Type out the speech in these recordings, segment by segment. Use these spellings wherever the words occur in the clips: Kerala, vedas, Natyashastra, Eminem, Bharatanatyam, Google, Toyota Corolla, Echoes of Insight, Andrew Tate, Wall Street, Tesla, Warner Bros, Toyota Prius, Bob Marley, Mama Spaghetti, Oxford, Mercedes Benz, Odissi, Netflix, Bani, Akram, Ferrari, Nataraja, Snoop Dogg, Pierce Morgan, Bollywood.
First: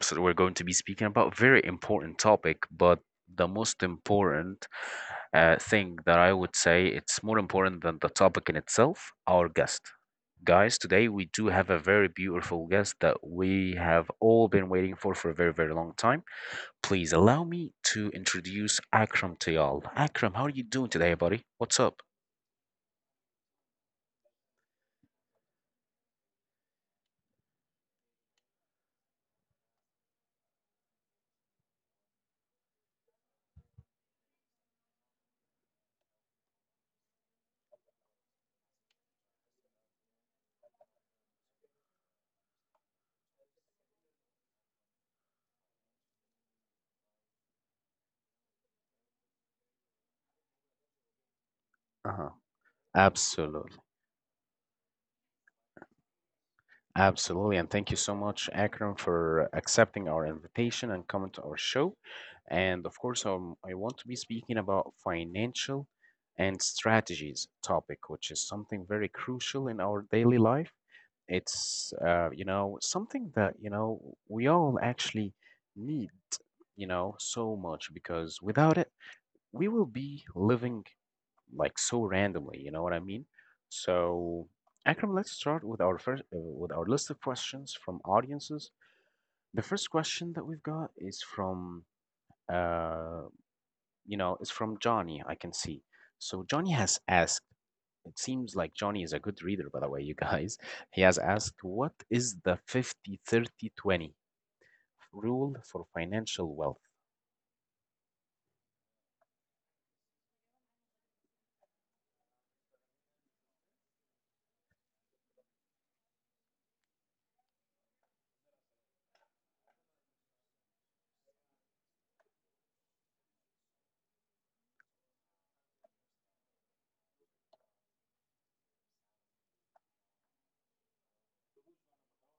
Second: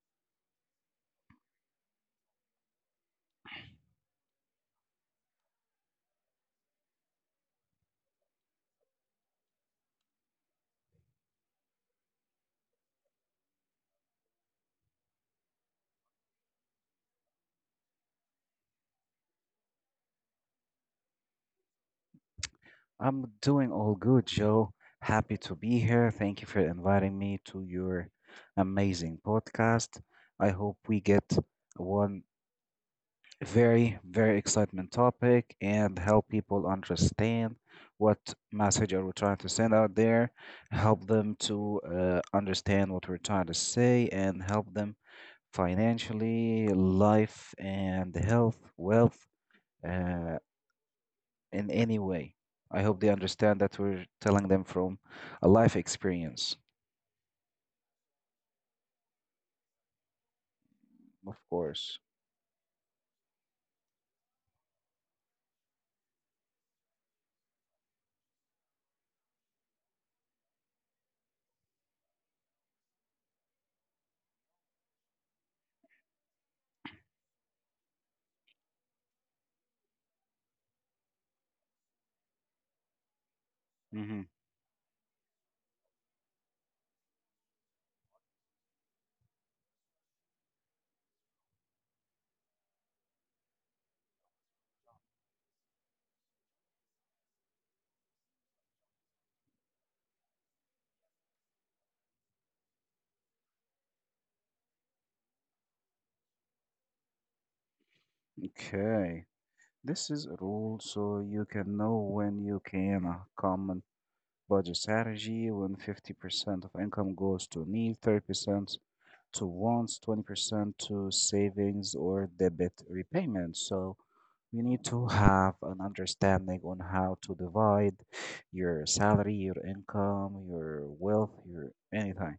episode, we're going to be speaking about very important topic, but the most important thing that I would say it's more important than the topic in itself. Our guest, guys, today we do have a very beautiful guest that we have all been waiting for a very, very long time. Please allow me to introduce Akram to y'all. Akram, how are you doing today, buddy? What's up? I'm doing all good, Joe. Happy to be here. Thank you for inviting me to your amazing podcast. I hope we get one very, very excitement topic and help people understand what message are we trying to send out there, help them to understand what we're trying to say, and help them financially, life and health, wealth, uh, in any Uh huh. way. I hope they understand Absolutely. that we're telling them from a life experience, Absolutely, and thank you so much, Akram, for accepting our invitation and coming of to our show. course. And of course, I want to be speaking about financial and strategies topic, which is something very crucial in our daily life. It's something that we all actually need, you know, so much because without it, we will be living like so randomly. You know what I mean? Hmm. So, Akram, let's start with our list of questions from audiences. The first question that we've got is from uh, is from Johnny. I can see. So Johnny has asked. It seems like Johnny is a good reader, by the way, you guys. He has asked, "What is the 50/30/20 rule for financial wealth?" Okay, this is a rule so you can know when you can come and budget strategy when 50% of income goes to need, 30% to wants, 20% to savings or debt repayment. So you need to have an understanding on how to divide your salary, your income, your wealth, your anything,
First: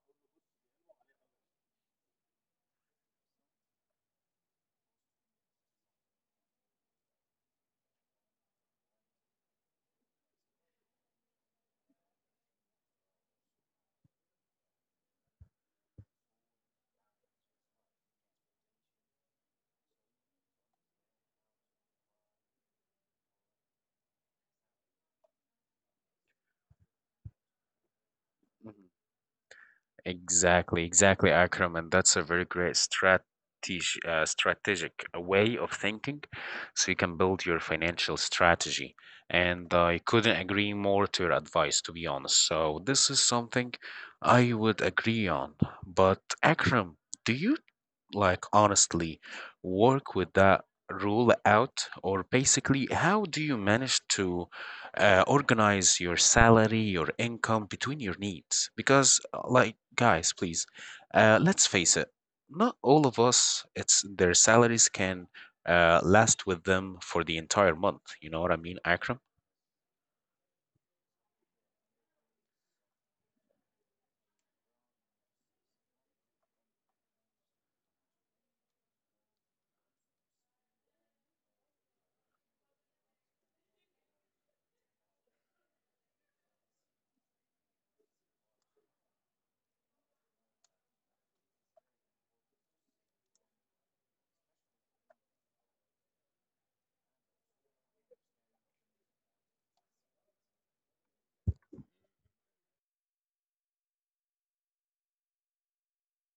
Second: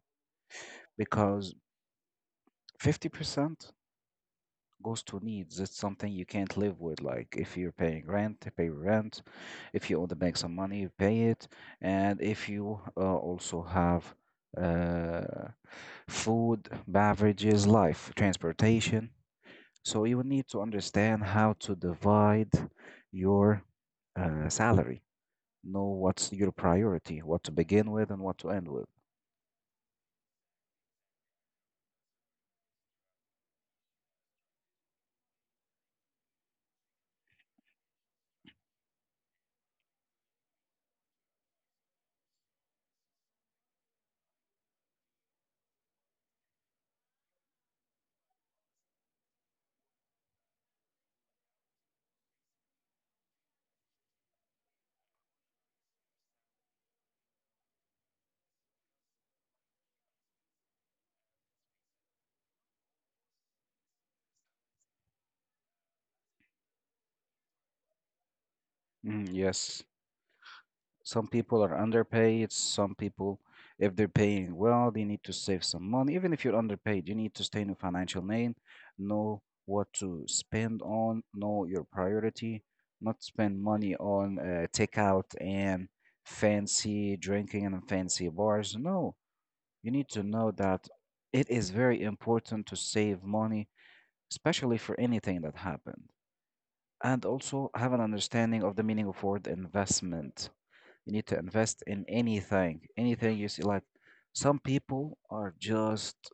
because 50% goes to needs. It's something you can't live with. Like if you're paying rent, pay your rent. If you want to make some money, pay it. And if you also have uh, food, beverages, life, transportation. So you need to understand how to divide your salary. Know what's your priority, what to begin with, and what to end with. Exactly, exactly, Akram, and that's a very great strategy, strategic way of thinking, so you can build your financial strategy. And I couldn't agree more to your advice, to be honest. So this is something I would agree on. But Akram, do you, like, honestly work with that rule out, or basically, how do you manage to organize your salary, your income between your needs? Because, guys, please, let's face it, not all of us, it's their salaries can last with them for the entire month. You know what I mean, Akram? Mm, yes. Some people are underpaid. Some people, if they're paying well, they need to save some money. Even if you're underpaid, you need to stay in a financial lane, know what to spend on, know your priority, not spend money on takeout and fancy drinking and fancy bars. No, you need to know that it is very important to save money, especially for anything that happened. And also have an understanding of the meaning of word investment. You need to invest in anything, anything you see. Like some people are just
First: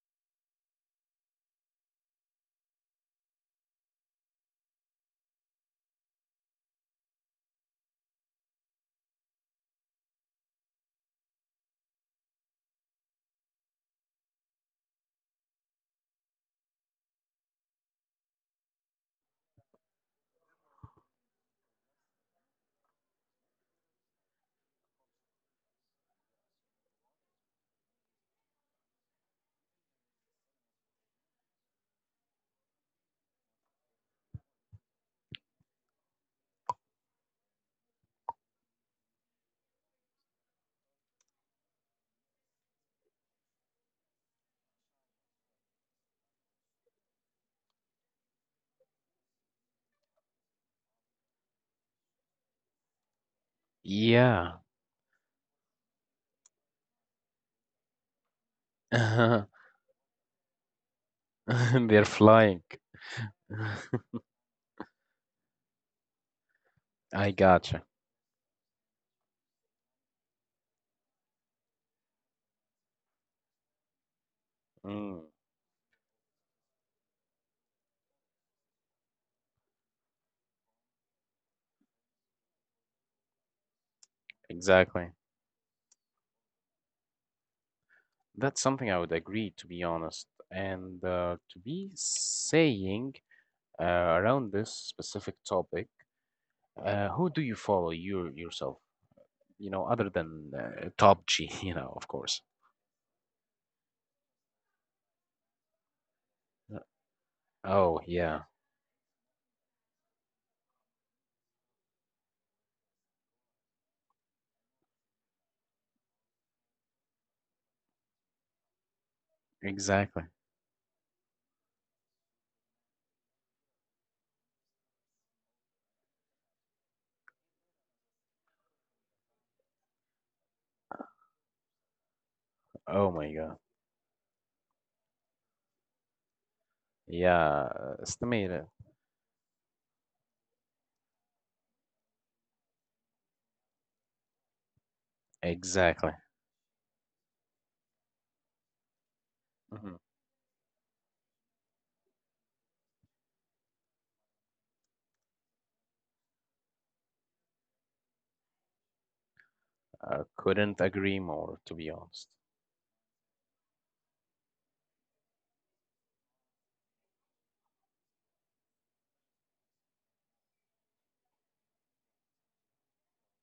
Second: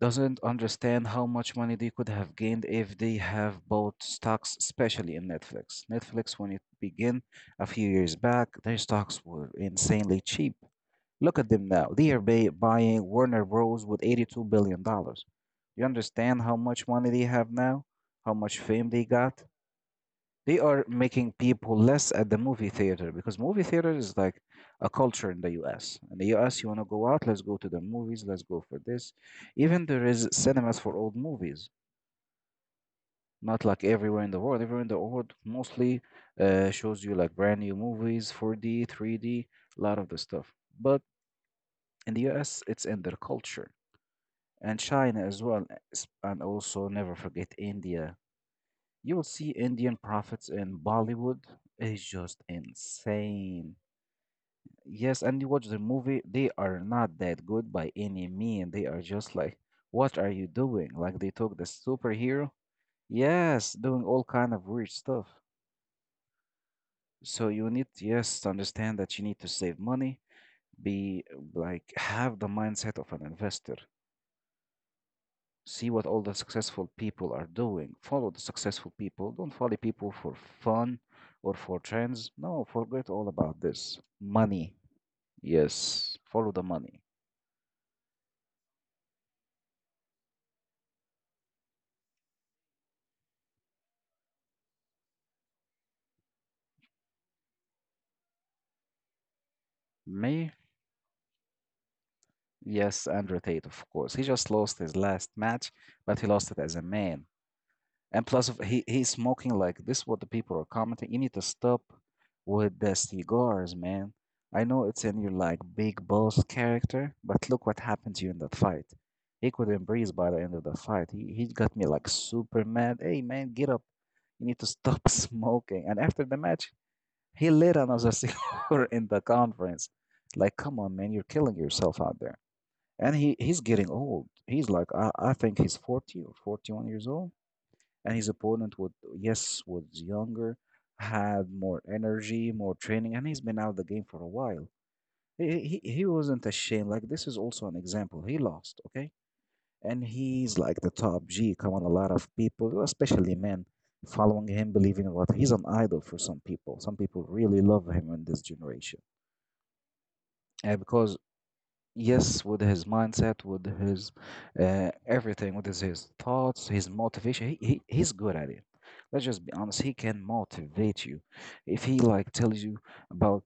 doesn't understand how much money they could have gained if they have bought stocks, especially in Netflix. Netflix, when it began a few years back, their stocks were insanely cheap. Look at them now. They are buying Warner Bros. With $82 billion. Dollars. You understand how much money they have now? How much fame they got? They are making people less at the movie theater, because movie theater is like a culture in the US. In the US, you want to go out, let's go to the movies, let's go for this. Even there is cinemas for old movies, not like everywhere in the world. Everywhere in the world mostly shows you like brand new movies, 4D, 3D, a lot of the stuff. But in the US, it's in their culture, and China as well, and also never forget India. You will see Indian profits in Bollywood is just insane. Yeah. Yes, and you watch the movie, they are not that good by any mean. They are just They're like, what are you doing? Like they took the superhero. flying. Yes, doing all kind of weird stuff. I So you gotcha. need, yes, to understand that you need to save money, be like have the mindset of an investor. Mm, See what all the successful people are doing. Follow the successful people. Don't follow people for fun or for trends. No, forget all about this. Money. exactly. Yes, follow the money. That's something I would agree, to be honest. And to be saying around this specific topic, who do you follow you yourself? You know, other than May Top G, you know, of course. yes, Andrew Tate, of course. He just lost his last match, but he lost it as Uh, a man. Oh And yeah, plus, he's smoking like this. What the people are commenting. You need to stop with the cigars, man. I know it's in your like big boss character, but look what happened to you in that fight. He couldn't breathe exactly. by the end of the fight. He got me like super mad. Hey man, get up. You need to stop smoking. And after the match, he lit another cigar in the conference. Like, come on, man, you're killing yourself out there, Oh and my he God. he's getting old. He's like I think he's 40 or 41 years old, Yeah, and his estimated. opponent would yes was younger, had more energy, more training, and he's been out of the game for a while. He Exactly. wasn't ashamed. Like this is also an example. He lost, okay, hmm and he's like the top G. Come on, a lot of people, especially men, following him, believing in what he's an idol for some people. Some people really love him in this generation, I and couldn't because agree more, to be honest. yes, with his mindset, with his everything, with his thoughts, his motivation. He's good at it. Let's just be honest. He can motivate you. If he like tells you about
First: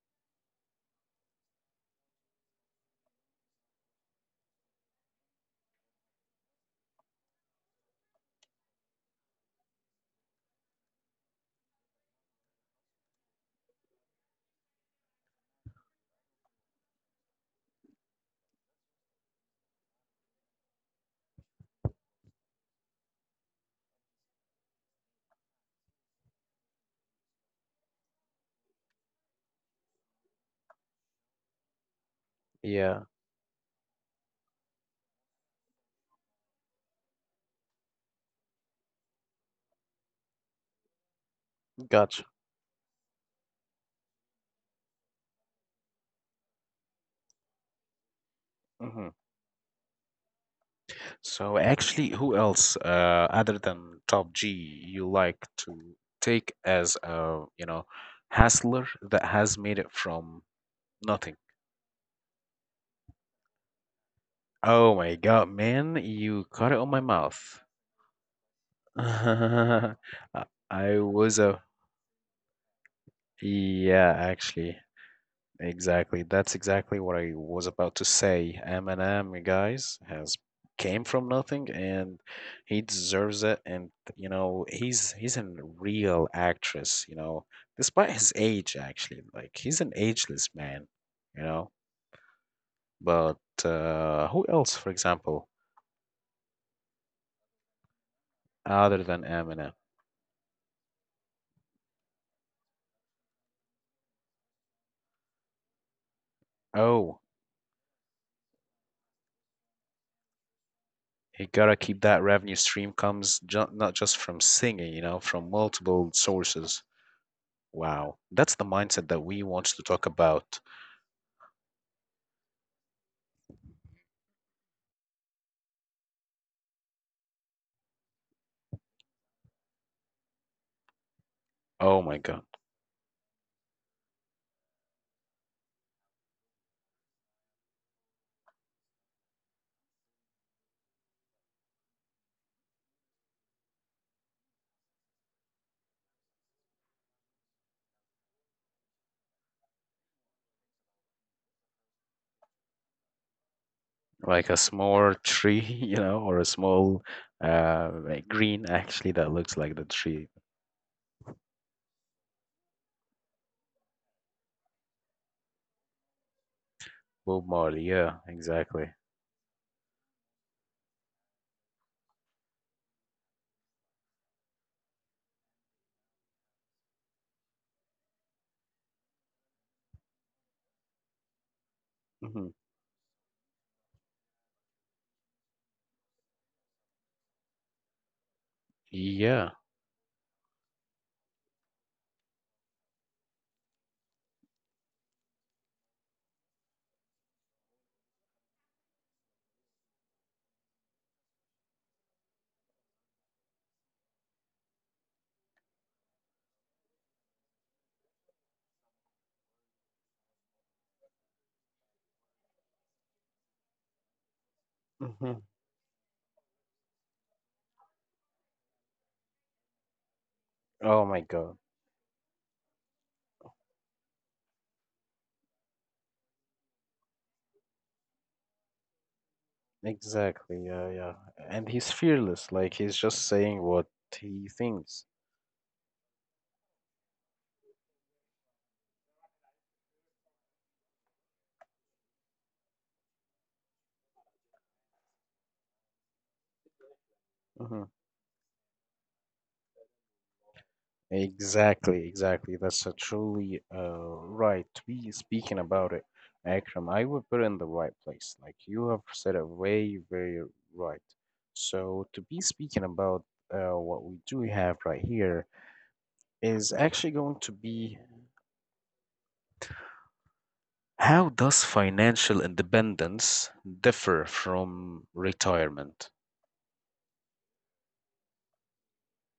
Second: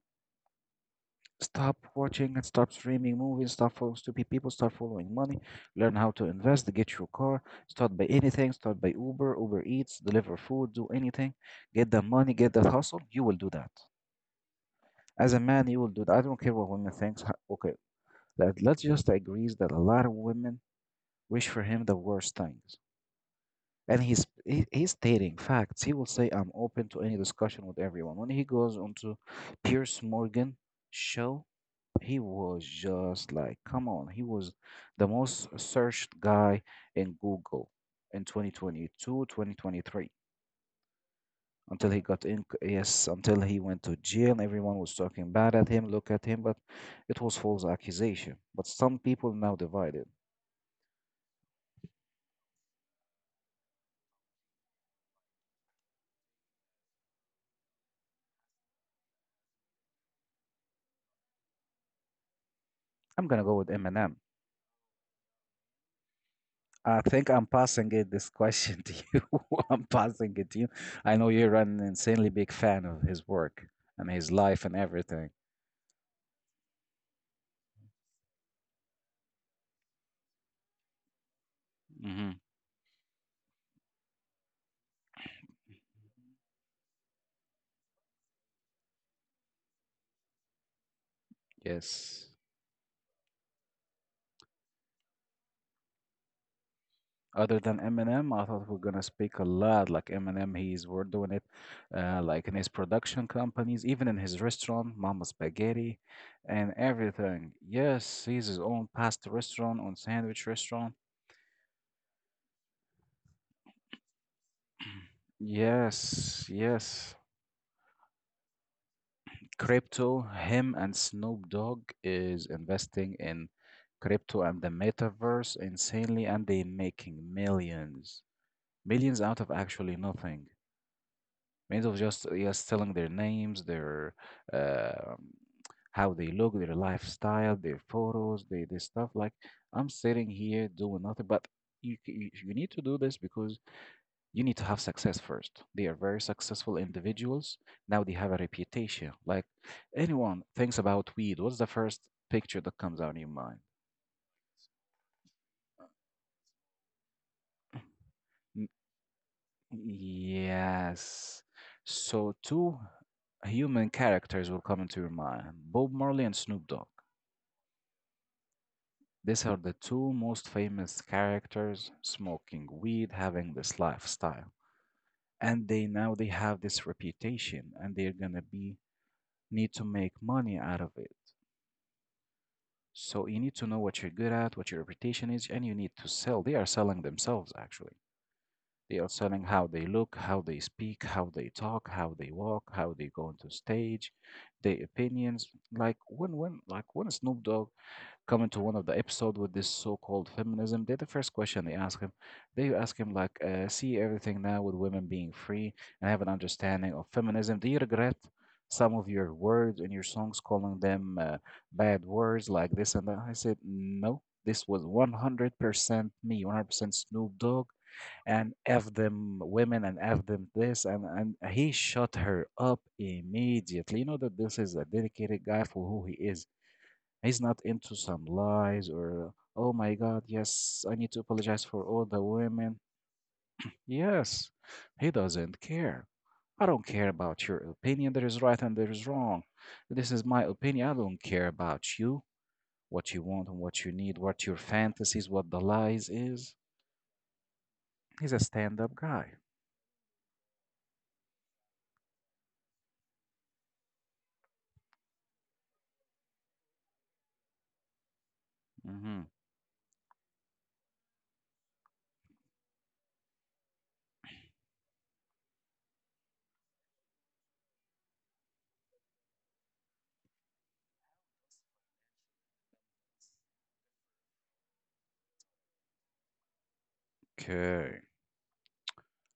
stop watching and stop streaming movies, stop following stupid people, start following money, learn how to invest, get your car, start by anything, start by Uber, Uber Eats, deliver food, do anything, get the money, get that hustle. You will do that. As a man, you will do that. I don't care what women thinks. Okay, let's just agree that a lot of women wish for him the worst things. And he's stating facts. He will say, "I'm open to any discussion with everyone." When he goes onto Pierce Morgan show, he was Yeah, just like, "Come on!" He was the most searched guy in Google in 2022, 2023, until he got gotcha. in yes until he went to jail. Everyone was talking bad at him, look at him, but it was false accusation, but some hmm people now divided. So actually, who else, other than Top G, you like to take as a, you know, hustler that has made it from nothing? I'm gonna go with Eminem. Oh my god, man, you caught it on my I think I'm mouth. passing it this question to you. I'm I passing it to you. I I know was you're a an insanely big fan of his work and yeah, his life actually, and everything. exactly. That's exactly what I was about to say. Eminem, you guys, has came from nothing and Hmm. he deserves it. And you know, he's a real actress, you know, despite his age, actually. Like he's an ageless man, you know. Yes. But who else, for example, Other than Eminem, I thought we are other gonna than speak a Eminem? lot like Eminem. He's we're doing it, like in his production companies, even in his restaurant, Mama Spaghetti, and Oh, everything. Yes, he's his own pasta restaurant, own sandwich restaurant. you gotta keep that revenue stream comes ju not just from singing, you know, from multiple Yes, sources. yes. Wow. That's the mindset that we want to talk Crypto, about. him and Snoop Dogg is investing in crypto and the metaverse insanely, and they making millions, millions out of actually nothing. Millions of Oh my just God. just selling their names, their uh, how they look, their lifestyle, their photos, their stuff. Like I'm sitting here doing nothing, but you c- you need to do this because you need to have success first. They are very successful individuals. Now they have a reputation. Like anyone thinks about weed, what's the first picture that comes out in your mind? Like a small tree, you know, or a small like green N- actually that looks like the tree. Yes. So two human characters will come into your mind. Bob Marley and Snoop Dogg. Bob Marley. Yeah, exactly. These are the two most famous characters smoking weed, having this lifestyle. And they now they have this reputation and they're gonna be need to make money out of it. hmm So you need to know what you're good at, what your reputation is, and you need to sell. They are selling themselves, actually. They are selling Yeah. how they look, how they speak, how they talk, how they walk, how they go onto stage, their opinions. Like when Snoop Dogg coming to one of the episode with this so-called feminism, they the first question they ask him like, see everything now with women being free and have an understanding of feminism. Do you regret some of your words in your songs, calling them bad words like this and that? I said, no, this was hmm 100% me, 100% Snoop Dogg, and F them women and F them this. Oh And, my and God. he shut her up immediately. You know that this is a dedicated guy for who he is. He's not into some lies or, oh my God, Exactly. yes, Yeah, I yeah. need to apologize And for he's all the fearless. Like women. he's just saying what he Yes, thinks. he doesn't care. I don't care about your opinion. There is right and there is wrong. This is my opinion. I don't care about you, what you want and what you need, what your fantasies, what the lies is. hmm He's a stand-up guy. Exactly, exactly. That's a truly right. We speaking about it, Akram. I would put it in the right place. Like you have Hmm. said it way, very right. So to be speaking about what we do have right here is actually going to be: How does financial independence differ from retirement? Okay.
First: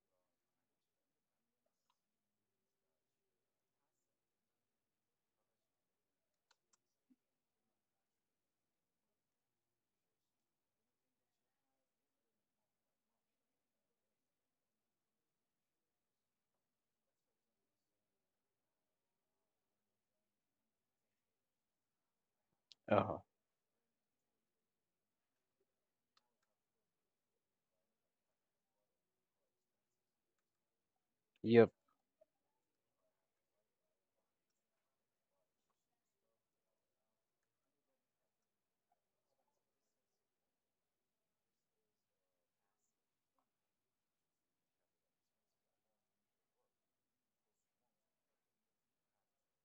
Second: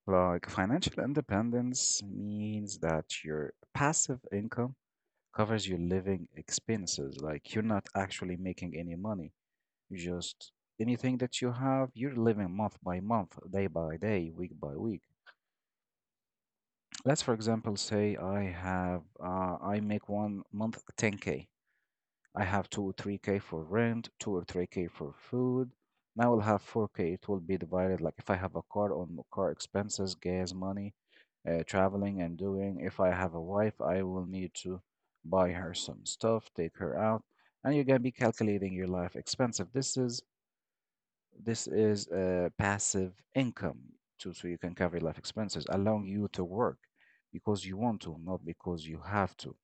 Like financial independence means that your passive income covers your living expenses. Like you're not actually making any money. You just anything that you have, you're living month by month, day by day, week by week. Let's for example say I have I make one month 10K. I have two or Uh, three K for rent, two or three K for food. Now I'll have four K. It will be divided like if I have a car on car expenses, gas money, yep, traveling and doing. If I have a wife, I will need to buy her some stuff, take her out, and you're gonna be calculating your life expenses. This is passive income too, so you can cover life expenses, allowing you to work because you want to, not because you have to.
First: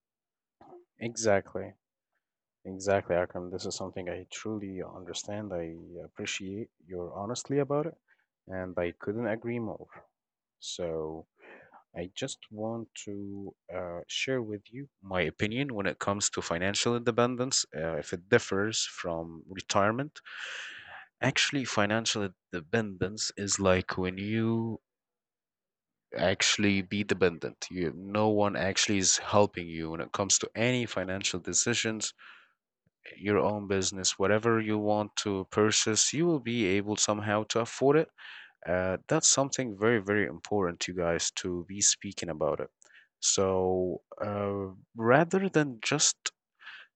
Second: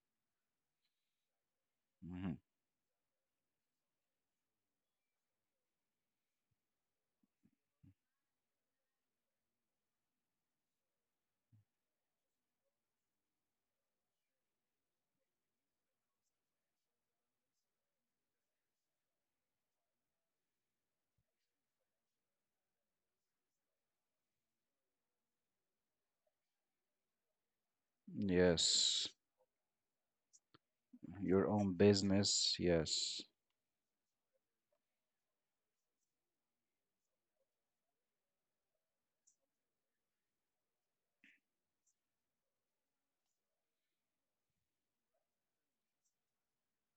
exactly. Mhm. Exactly, Akram. This is something I truly understand. I appreciate your honesty about it, and I couldn't agree more. So, I just want to share with you my opinion when it comes to financial independence, if it differs from retirement. Actually, financial independence is like when you actually be dependent. You, no one actually Yes. is helping you when it comes to any financial Your own decisions, business. Yes, your own business, whatever you want to purchase, you will be able somehow to afford it. That's something very, very important, you guys, to be speaking about it. So rather than just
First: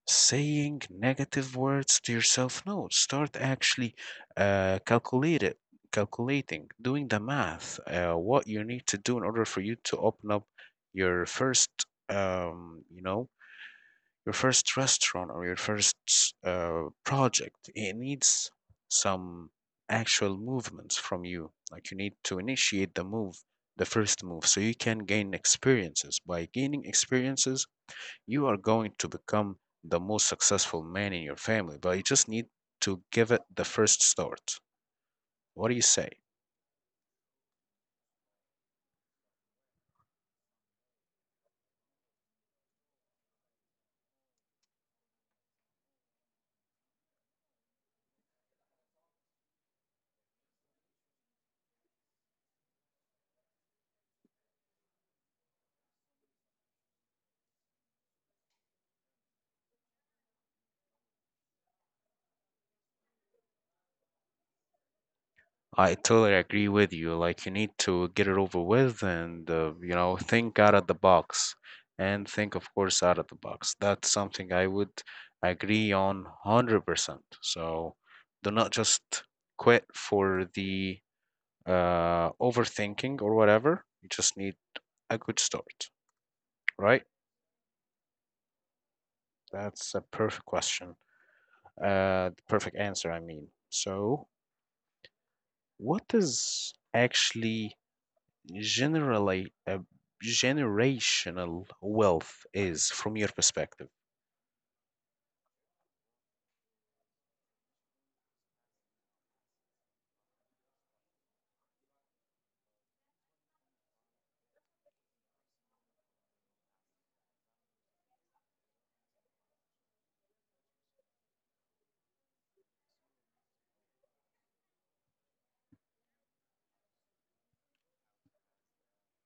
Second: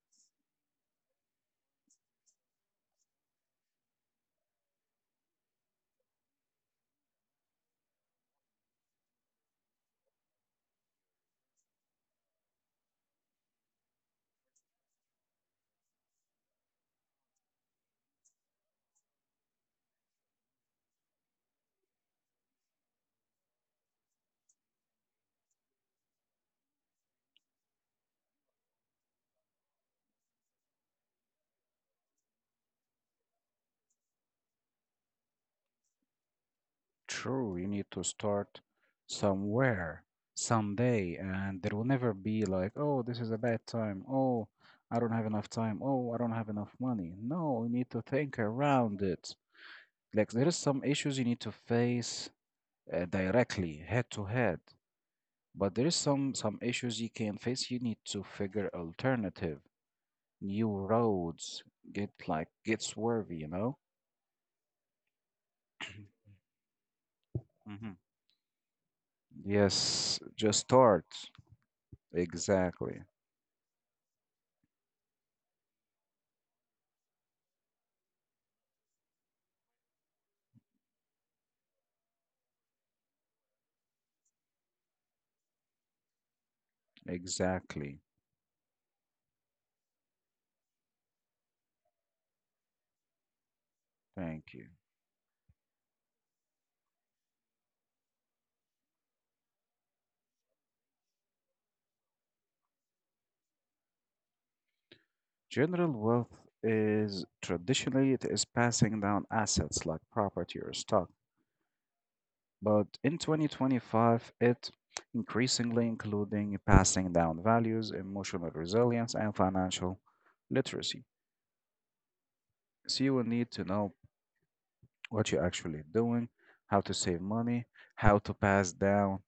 saying negative words to yourself. No, start actually uh, calculate it, calculating, doing the math, what you need to do in order for you to open up your first, um, you know, your first restaurant or your first project. It needs some actual movements from you. Like you need to initiate the move, the first move, so you can gain experiences. By gaining experiences, you are going to become the most successful man in your family, but you just need to give it the first start. What do you say? true. You need to start somewhere, someday, and there will never be like, oh, this is a bad time. Oh, I don't have enough time. Oh, I don't have enough money. No, you need to think around it. Like there is some issues you need to face directly, head to head, but there is some issues you can face. You need to figure alternative, new roads. Get like get swervy, I totally agree with you. Like, you need to get it over with and, you know, Yes, just think out of the start. box and think, of Exactly. course, out of the box. That's something I would agree on 100%. So, do not just quit for the overthinking or whatever. You just need a good start, right? Exactly. That's a perfect question. The perfect answer, I mean. So, Thank you. what is actually generally generational wealth is from your perspective? General wealth is traditionally it is passing down assets like property or stock, but in 2025 it increasingly including passing down values, emotional resilience, and financial literacy. So you will need to know what you're actually doing, how to save money, how to pass down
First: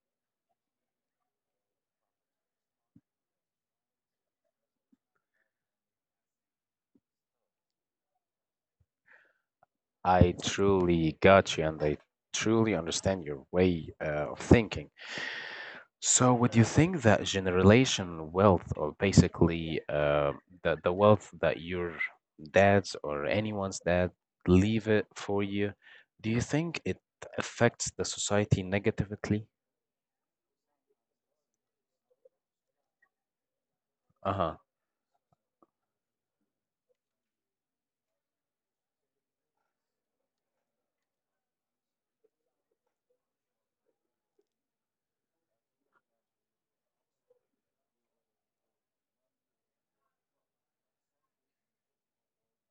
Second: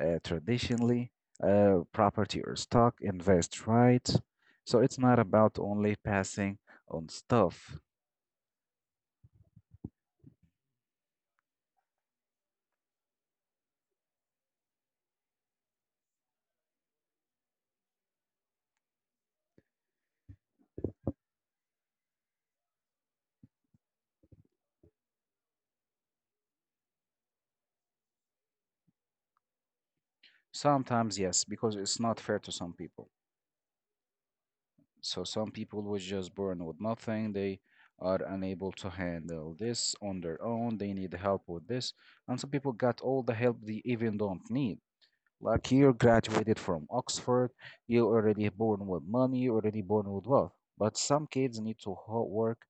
traditionally property or stock, invest right. So it's not about only passing on stuff. I truly got you, and I truly understand your way of thinking. So would you think that generational wealth, or basically the wealth that your dad's or anyone's dad leave it for you, do you think it affects the society negatively? Sometimes, yes, because it's not fair to some people. Uh-huh. So some people was just born with nothing. They are unable to handle this on their own. They need help with this. And some people got all the help they even don't need. Like you graduated from Oxford, you already born with money, you already born with wealth. But some kids need to work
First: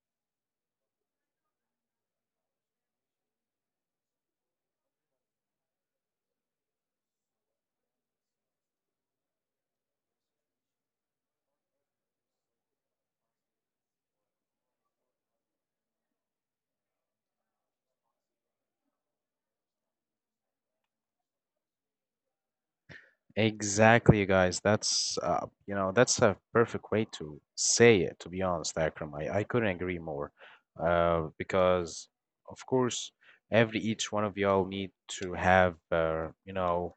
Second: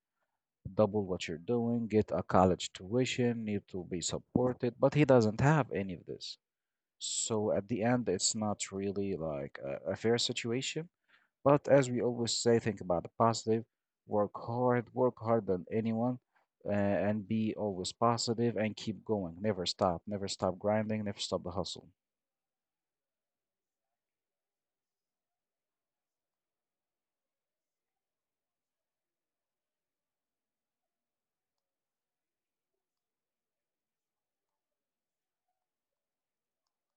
double what you're doing, get a college tuition, need to be supported, but he doesn't have any of this. So at the end, it's not really like a fair situation, but as we always say, think about the positive, work hard, work harder than anyone, and be always positive and keep going. Never stop, never stop grinding, never stop the hustle. Exactly, you guys. That's that's a perfect way to say it, to be honest, Akram. I couldn't agree more. Because of course, every each one of y'all need to have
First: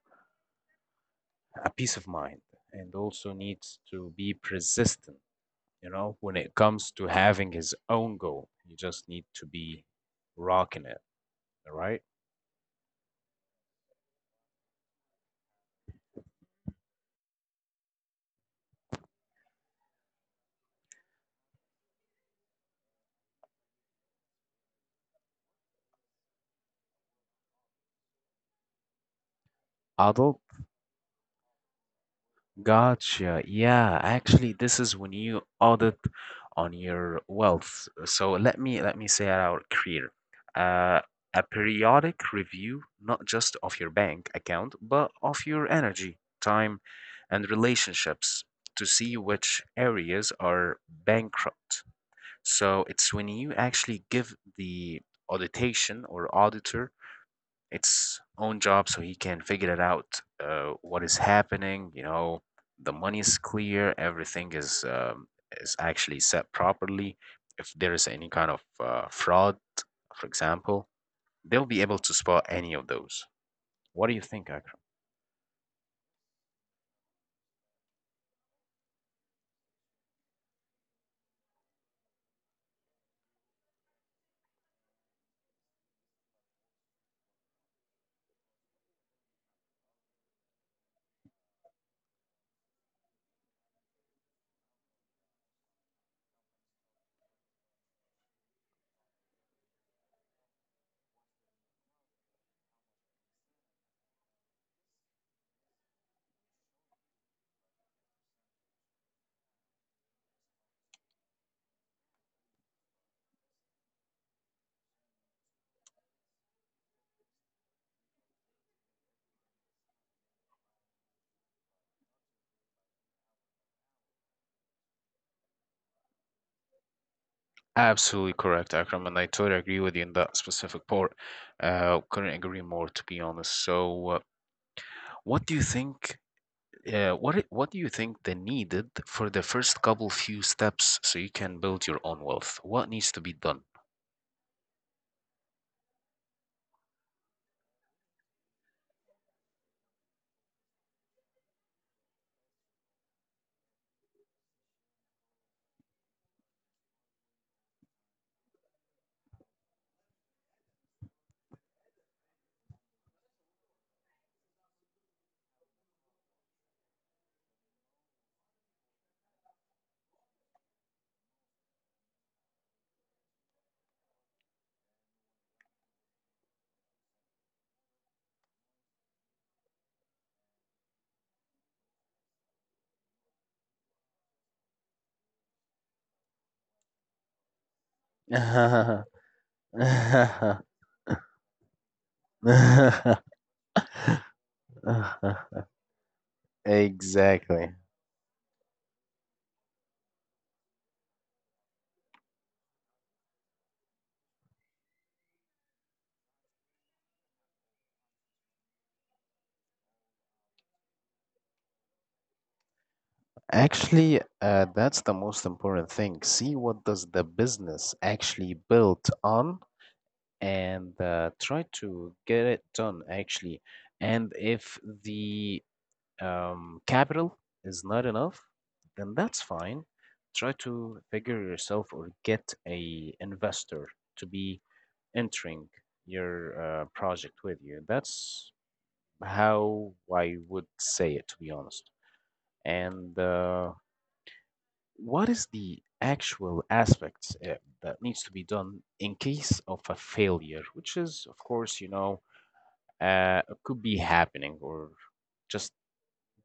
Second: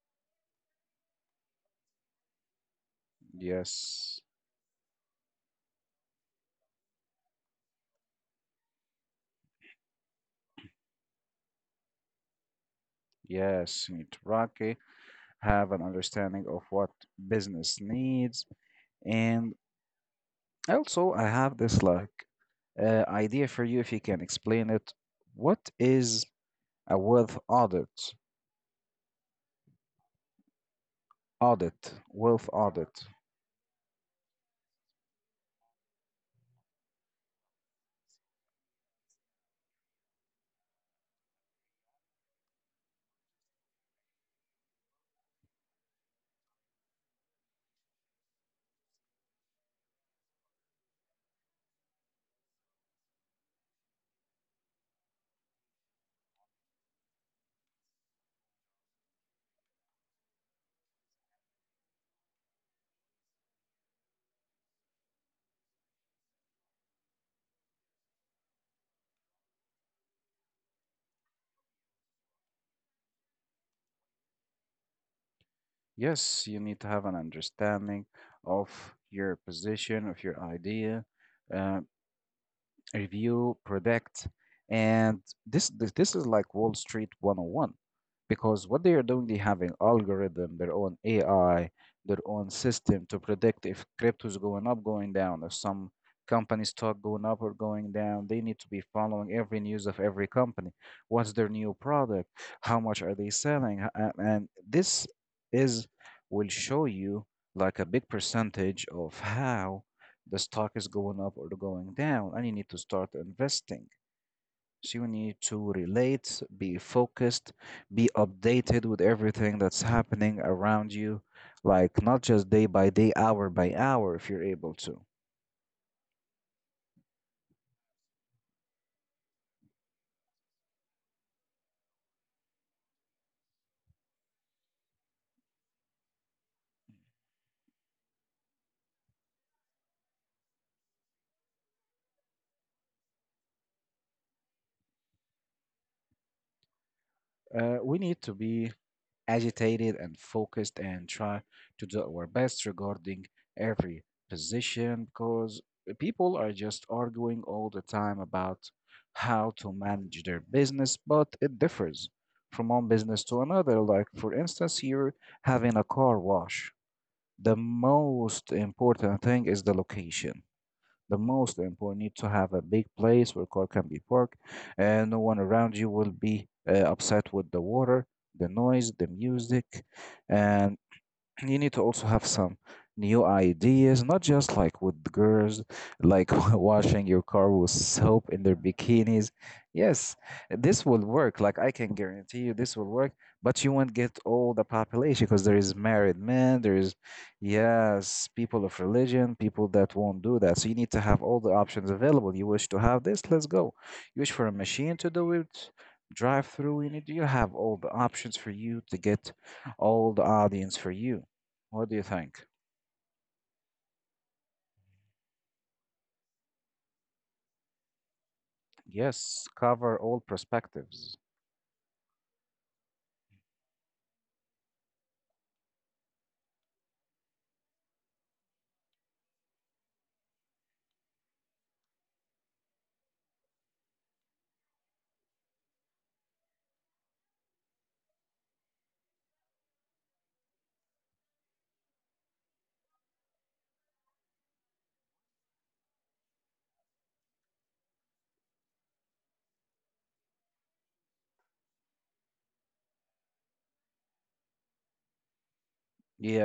a peace of mind and also needs to Yes, be persistent, you know, when it comes to having his own goal. You just need to be rocking it, all right? yes, you need to rock it, have an understanding of what business needs. And also, I have this like idea for you if you can explain it. What is a wealth audit? Adult. Audit, wealth audit. Gotcha. Yeah, actually, this is when you audit on your wealth. So let me say it out clear. Uh, a periodic review, not just of your bank account, but of your energy, time, and relationships to see which areas are bankrupt. So it's when you actually give the auditation or auditor its own job so he can figure it out, what is happening. You know, the money is clear, everything is actually set properly. If there is any kind of fraud, for example, they'll be able to spot any of those. What do you think, Akram? Yes, you need to have an understanding of your position, of your idea, uh, review, predict, and this is like Wall Street 101, because what they are doing, they have an algorithm, their own AI, their own system to predict if crypto is going up, going down, if some company stock going up or going down. They need to be following every news of every company. What's their new product? How much are they selling? And this is will show you like a big percentage of how the stock is going up or going down, and you need to start investing. So you need to relate, be focused, be updated with everything that's happening around you, like not just day by day, hour by hour, if you're able to. Absolutely correct, Akram, and I totally agree with you in that specific part. Couldn't agree more, to be honest. So what do you think yeah, what do you think they needed for the first couple few steps so you can build your own wealth? What needs to be done? We need to be agitated and focused and try to do our best regarding every position, because people are just arguing all the time about how to manage their business, but it differs from one business to another. Like, for instance, you're having a car wash. The most important thing is the location. The most important, you need to have a big place where car can be parked, and no one around you will be upset with the water, the noise, the music, and you need to also have some new ideas, not just like with the girls, like washing your car with soap in their bikinis. Yes, this will work. Like I can guarantee you, this will work. But you won't get all the population because there is married men, there is Exactly. yes, people of religion, people that won't do that. So you need to have all the options available. You wish to have this, let's go. You wish for a machine to do it. Drive through, you have all the options for you to get all the audience for you. What do you think? Actually, that's the most important thing. See what does the business actually built Yes, on cover all and perspectives. Try to get it done actually. And if the capital is not enough, then that's fine. Try to figure yourself or get a investor to be entering your project with you. That's how I would say it, to be honest. And what is the actual aspect that needs to be done in case of a failure, which is, of course, you know, could be happening or just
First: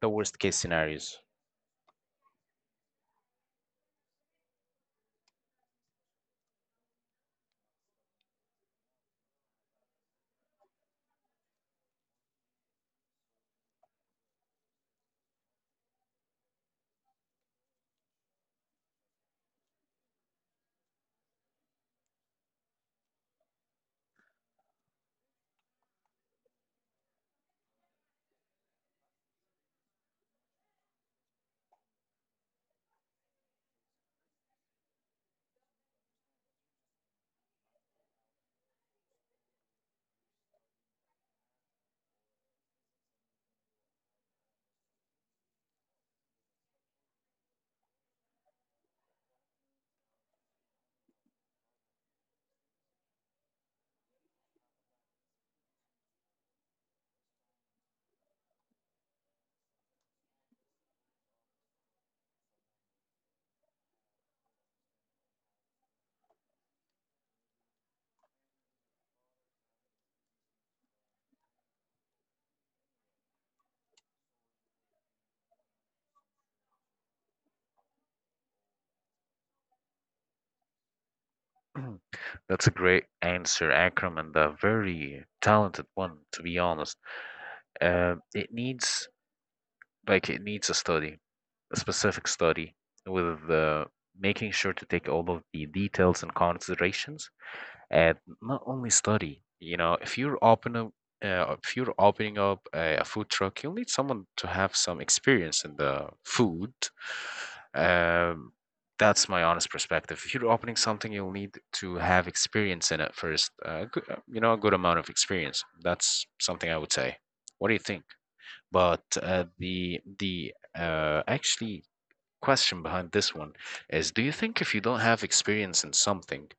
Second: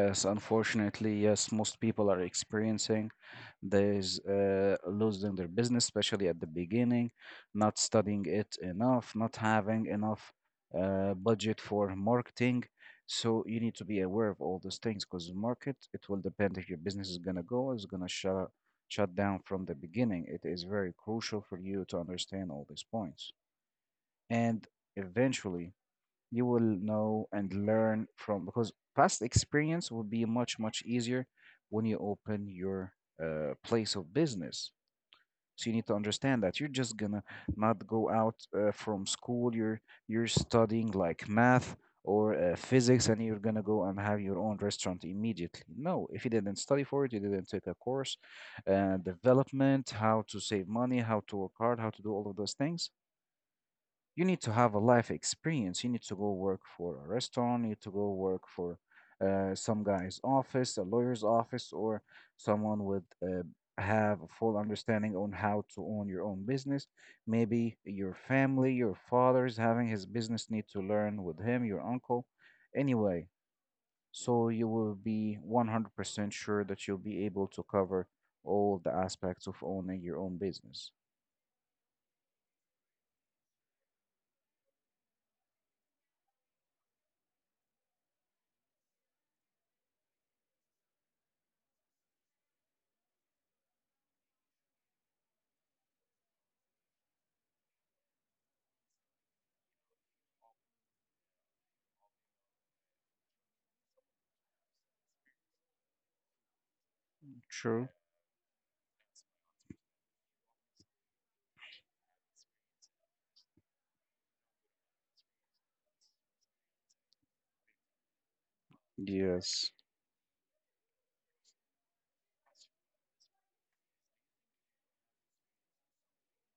the worst case scenarios? unfortunately, yes, most people are experiencing this losing their business, especially at the beginning, not studying it enough, not having enough budget for marketing. So you need to be aware of all those things because the market, it will depend if your business is gonna go, or is gonna shut down from the beginning. It is very crucial for you to understand all these points. And eventually, you will know and learn from, because past experience will be much much easier when you open your place of business. So you need to understand that you're just gonna not go out from school. You're studying like math or physics, and you're gonna go and have your own restaurant immediately? No, if you didn't study for it, you didn't take a course, development, how to save money, how to work hard, how to do all of those things. You need to have a life experience. You need to go work for a restaurant, you need to go work for some guy's office, a lawyer's office, or someone would have a full understanding on how to own your own business. Maybe your family, your father's having his business, need to learn with him, your uncle. Anyway, so you will be 100% sure that you'll be able to cover all the aspects of owning your own business. Mhm. That's a great answer, Akram, and a very talented one, to be honest. It needs, like it needs a study, a specific study with making sure to take all of the details and considerations, and not only study. You know, if you're opening, up a food truck, you'll need someone to have some experience in the food. True. Um, that's my honest perspective. If you're opening something, you'll need to have experience in it first. You know, a good amount of experience. That's something I would say. What do you think? But Yes. The actually, question behind this one is: do you think if you don't have experience in something,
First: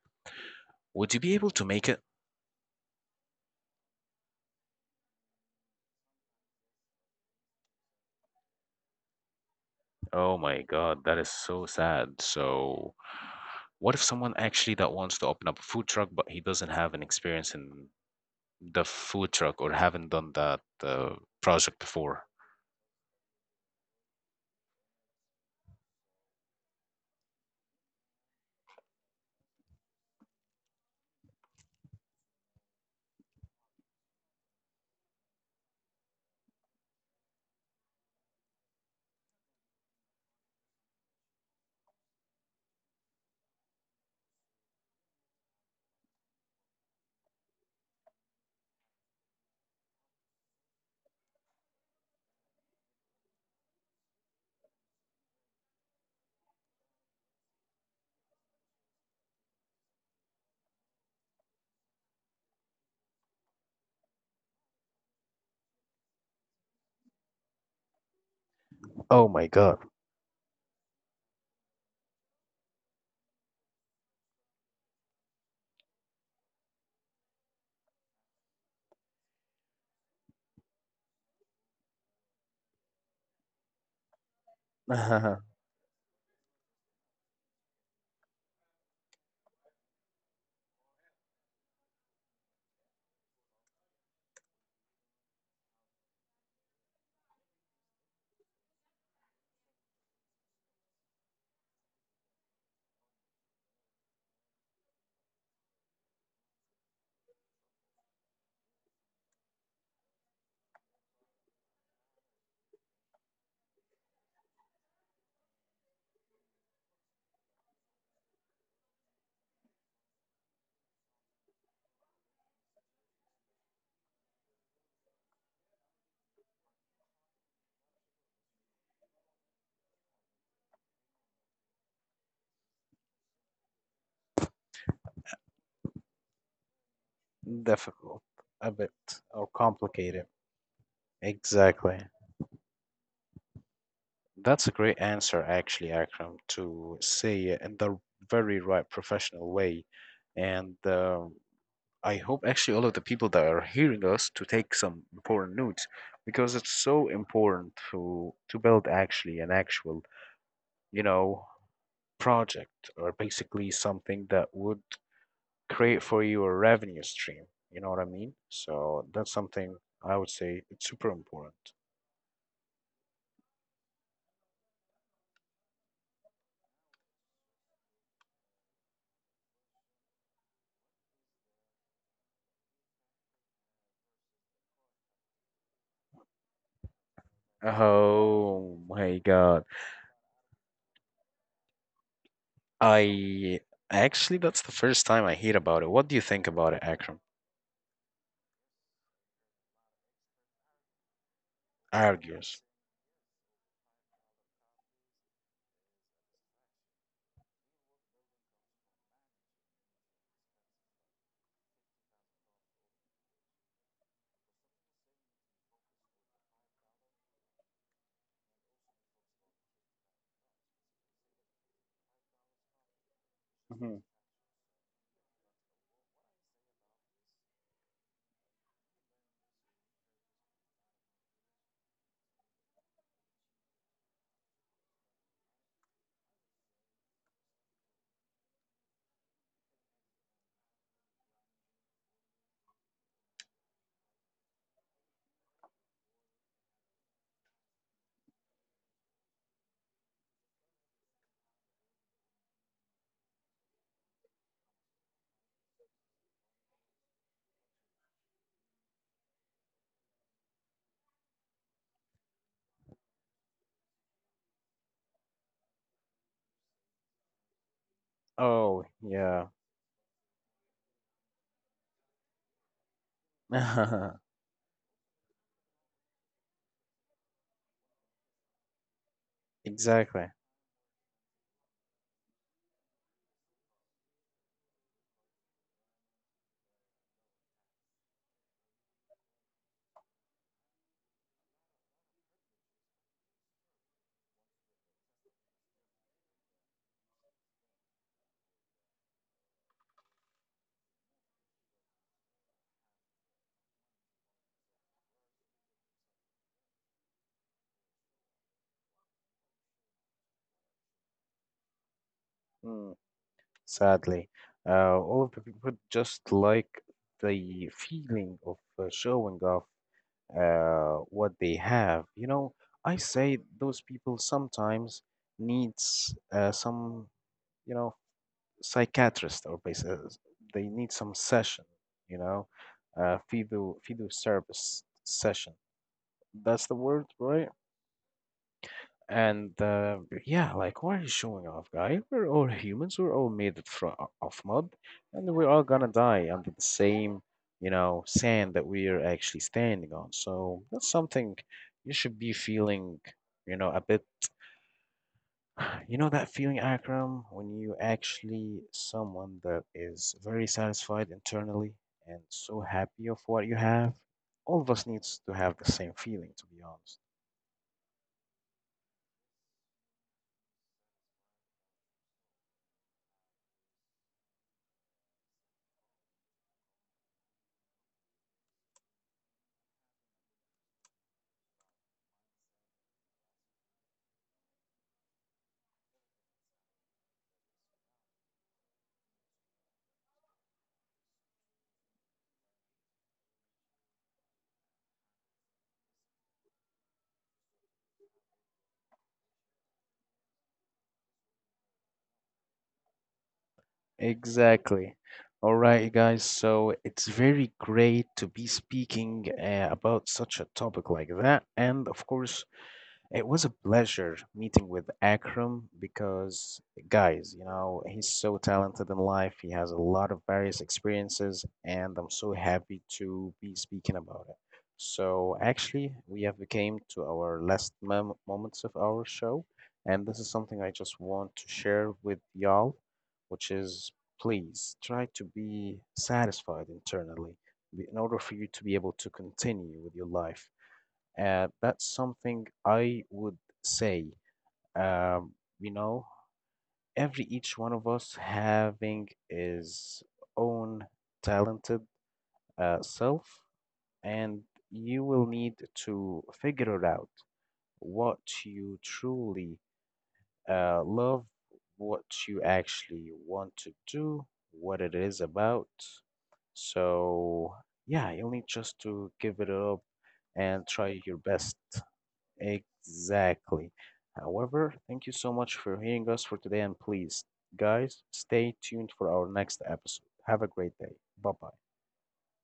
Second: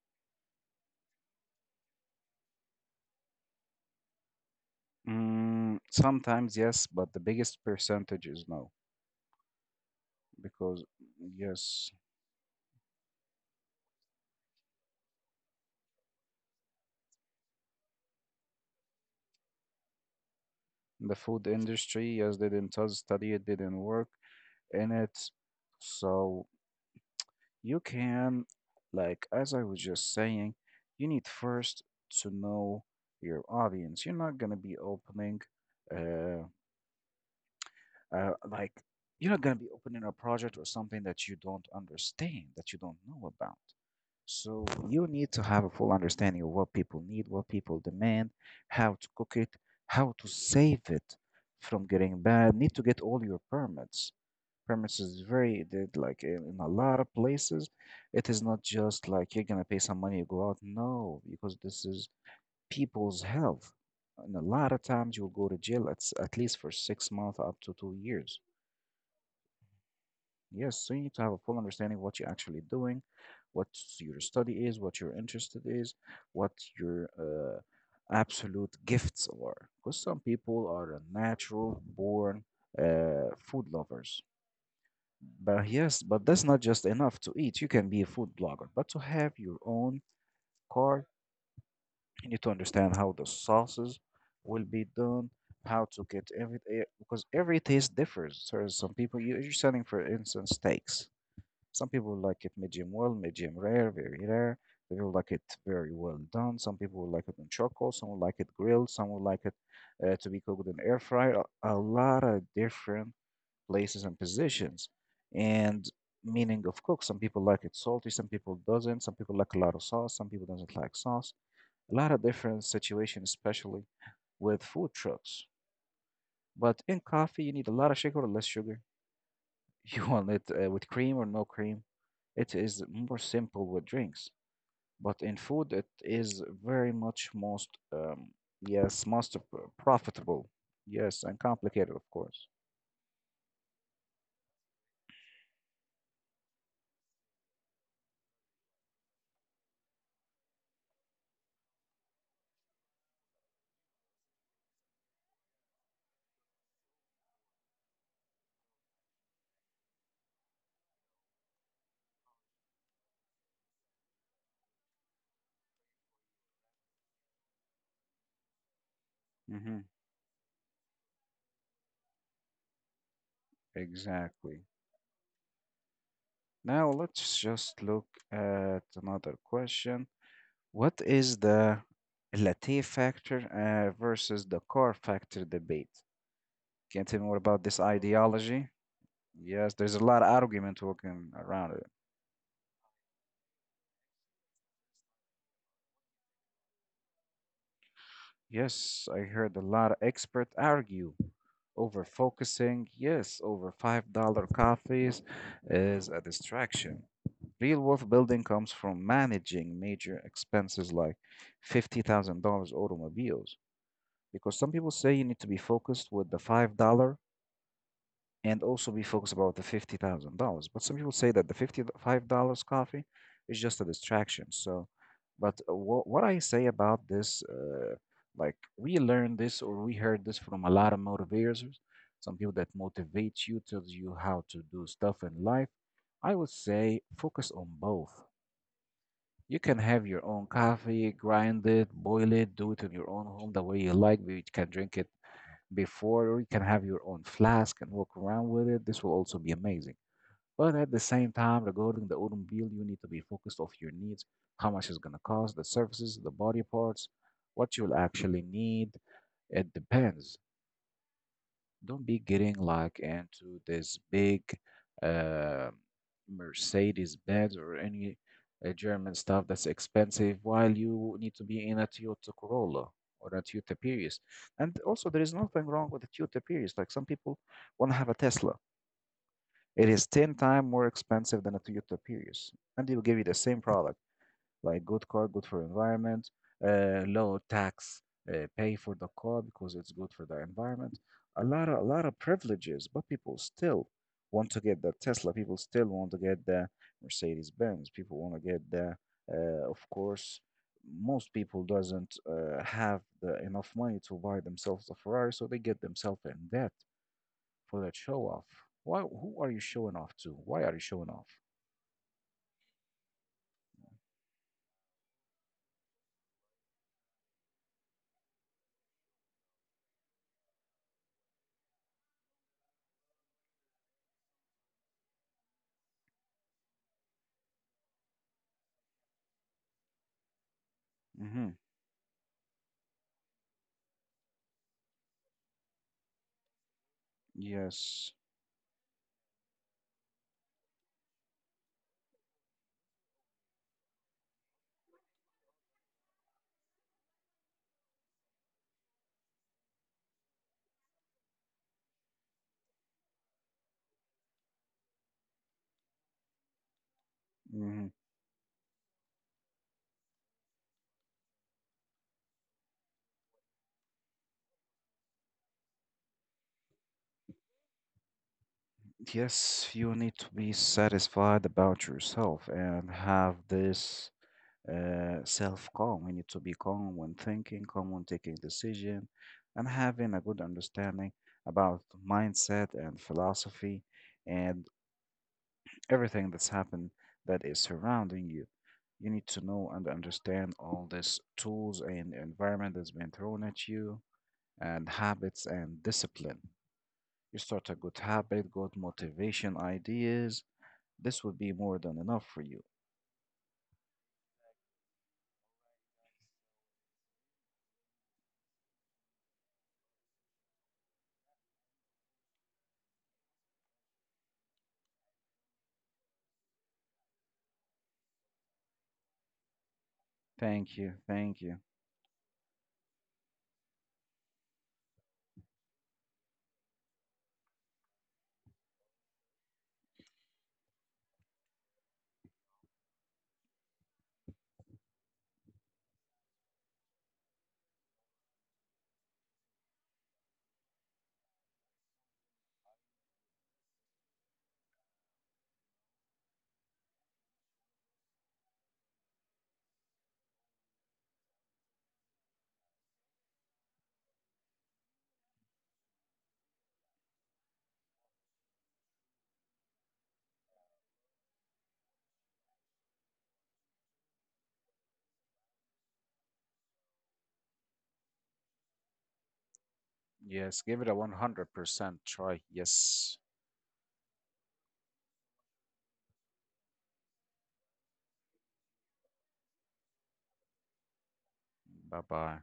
would you be able to make it? Mm, sometimes yes, but the biggest percentage is no, Oh my because God, that is so yes, sad. So, what if someone actually that wants to open up a food truck, but he doesn't have an experience in the food truck or haven't done that the food project industry, before? yes, they didn't tell study, it didn't work in it. So you can, like, as I was just saying, you need first to know your audience. You're not gonna be opening. Uh, Uh, like, you're not going to be opening a project or something that you don't understand, that you don't know about. So you need to have a full understanding of what people need, what people demand, how to cook it, how to save it from getting bad. Need to get all your permits. Permits is very did like in a lot of places. It is not just like you're gonna pay some money, you go out. No, because this is people's health. And a lot of times you'll go to jail at, at least for 6 months up to 2 years. Oh my God. Yes, so you need to have a full understanding of what you're actually doing, what your study is, what your interest is, what your absolute gifts are. Because some people are natural born food lovers. But yes, but that's not just enough to eat. You can be a food blogger, but to have your own car, you need to understand how the sauces will be done, how to get every because every taste differs. So some people you're selling, for instance, steaks, some people like it medium well, medium rare, very rare. Some people like it very well done. Some people like it in charcoal. Some will like it grilled. Some will like it to be cooked in air fryer. A lot of different places and positions and meaning of cook. Some people like it salty. Some people doesn't. Some people like a lot of sauce. Some people doesn't like sauce. A lot of different situations, especially with food trucks. But in coffee, you need a lot of sugar or less sugar. You want it with cream or no cream? It is more simple with drinks, but in food it is very much most Difficult, a yes, bit, most or complicated. profitable. Yes, and complicated, Exactly. of course. That's a great answer, actually, Akram, to say it in the very right professional way. And I hope actually all of the people that are hearing us to take some important notes, because it's so important to build actually an actual, you know, project or basically something that would create for you a revenue stream. You know what I mean? So that's something Hmm. I would say it's super important. Exactly. Now let's just look at another question. What is the latte factor versus the car factor debate? Can you tell me more about this ideology? Oh my God. Yes, there's a lot of argument walking around. I actually, that's the first time I hear about it. What do you think about it, Akram? Yes, I heard a lot of experts argue over Argues. focusing. Yes, over $5 coffees is a distraction. Real wealth building comes from managing major expenses like $50,000 automobiles. Because some people say you need to be focused with the $5 and also be focused about the $50,000. But some people say that the $55 coffee is just a Mhm. distraction. So, but what I say about this, like, we learned this or we heard this from a lot of motivators, some people that motivate you, tells you how to do stuff in life. I would say focus on both. You can have your own coffee, grind it, boil it, do it in your own home the way you like. You can drink it before, or you can have your own flask and walk around with it. This will also be amazing. But at the same time, regarding the automobile, you need to be focused of your needs, how much it's going to cost, the services, the body parts, what you'll actually need. It depends. Don't be getting like into this big uh, Mercedes Benz or any Oh, German stuff yeah. that's expensive while you need to be in a Toyota Corolla or a Toyota Prius. And also, there is nothing wrong with a Toyota Prius. Like some people want to have a Tesla. It is Exactly. 10 times more expensive than a Toyota Prius, and they will give you the same product like good car, good for environment, low tax, pay for the car because it's good for the environment. A lot of privileges, but people still want to get the Tesla. People still want to get the Mercedes Benz. People want to get the, of course, most people doesn't have the, enough money to buy themselves a Ferrari, so they get themselves in debt for that show off. Why? Who are you showing off to? Why are you showing off? Mm, sadly, all of the people just like the feeling of showing off what they have. You know, I say those people sometimes needs you know, psychiatrist, they need some Mm-hmm. session, you know, phyto service session. That's the word, right? Yes. And yeah, like, why are you showing off, guy? We're all humans. We're all made it from of mud, and we're all gonna die under the same, you know, sand that we are actually standing on. So that's something you should be feeling, you know, a bit. You know that feeling, Akram, when you Mm-hmm. actually someone that is very satisfied internally and so happy of what you have. All of us needs to have the same feeling, to be honest. Yes, you need to be satisfied about yourself and have this self calm. You need to be calm when thinking, calm when taking decision, and having a good understanding about mindset and philosophy and everything that's happened that is surrounding you. You need to know and understand all these tools and environment that's been thrown at you, and habits and discipline. You start a good habit, good motivation ideas, this would be more than enough for you. Exactly. All right, guys. So it's very great to be speaking about such a topic like that. And of course, it was a pleasure meeting with Akram because, guys, you know, he's so talented in life. He has a lot of various Thank you. Thank experiences, you. and I'm so happy to be speaking about it. So actually, we have came to our last moments of our show, and this is something I just want to share with y'all, which is: please try to be satisfied internally in order for you to be able to continue with your life. That's something I would say. Um, you know, every each one of us having his own talented self, and you will need to figure it out what you truly love, what you actually want to do, what it is about. So, yeah, you'll need just to give it up Yes, and give it a try your best. 100% try. Yes. Exactly. However, thank you so much for hearing us for today, and please, guys, stay tuned for our next episode. Have a great day. Bye bye. Bye bye.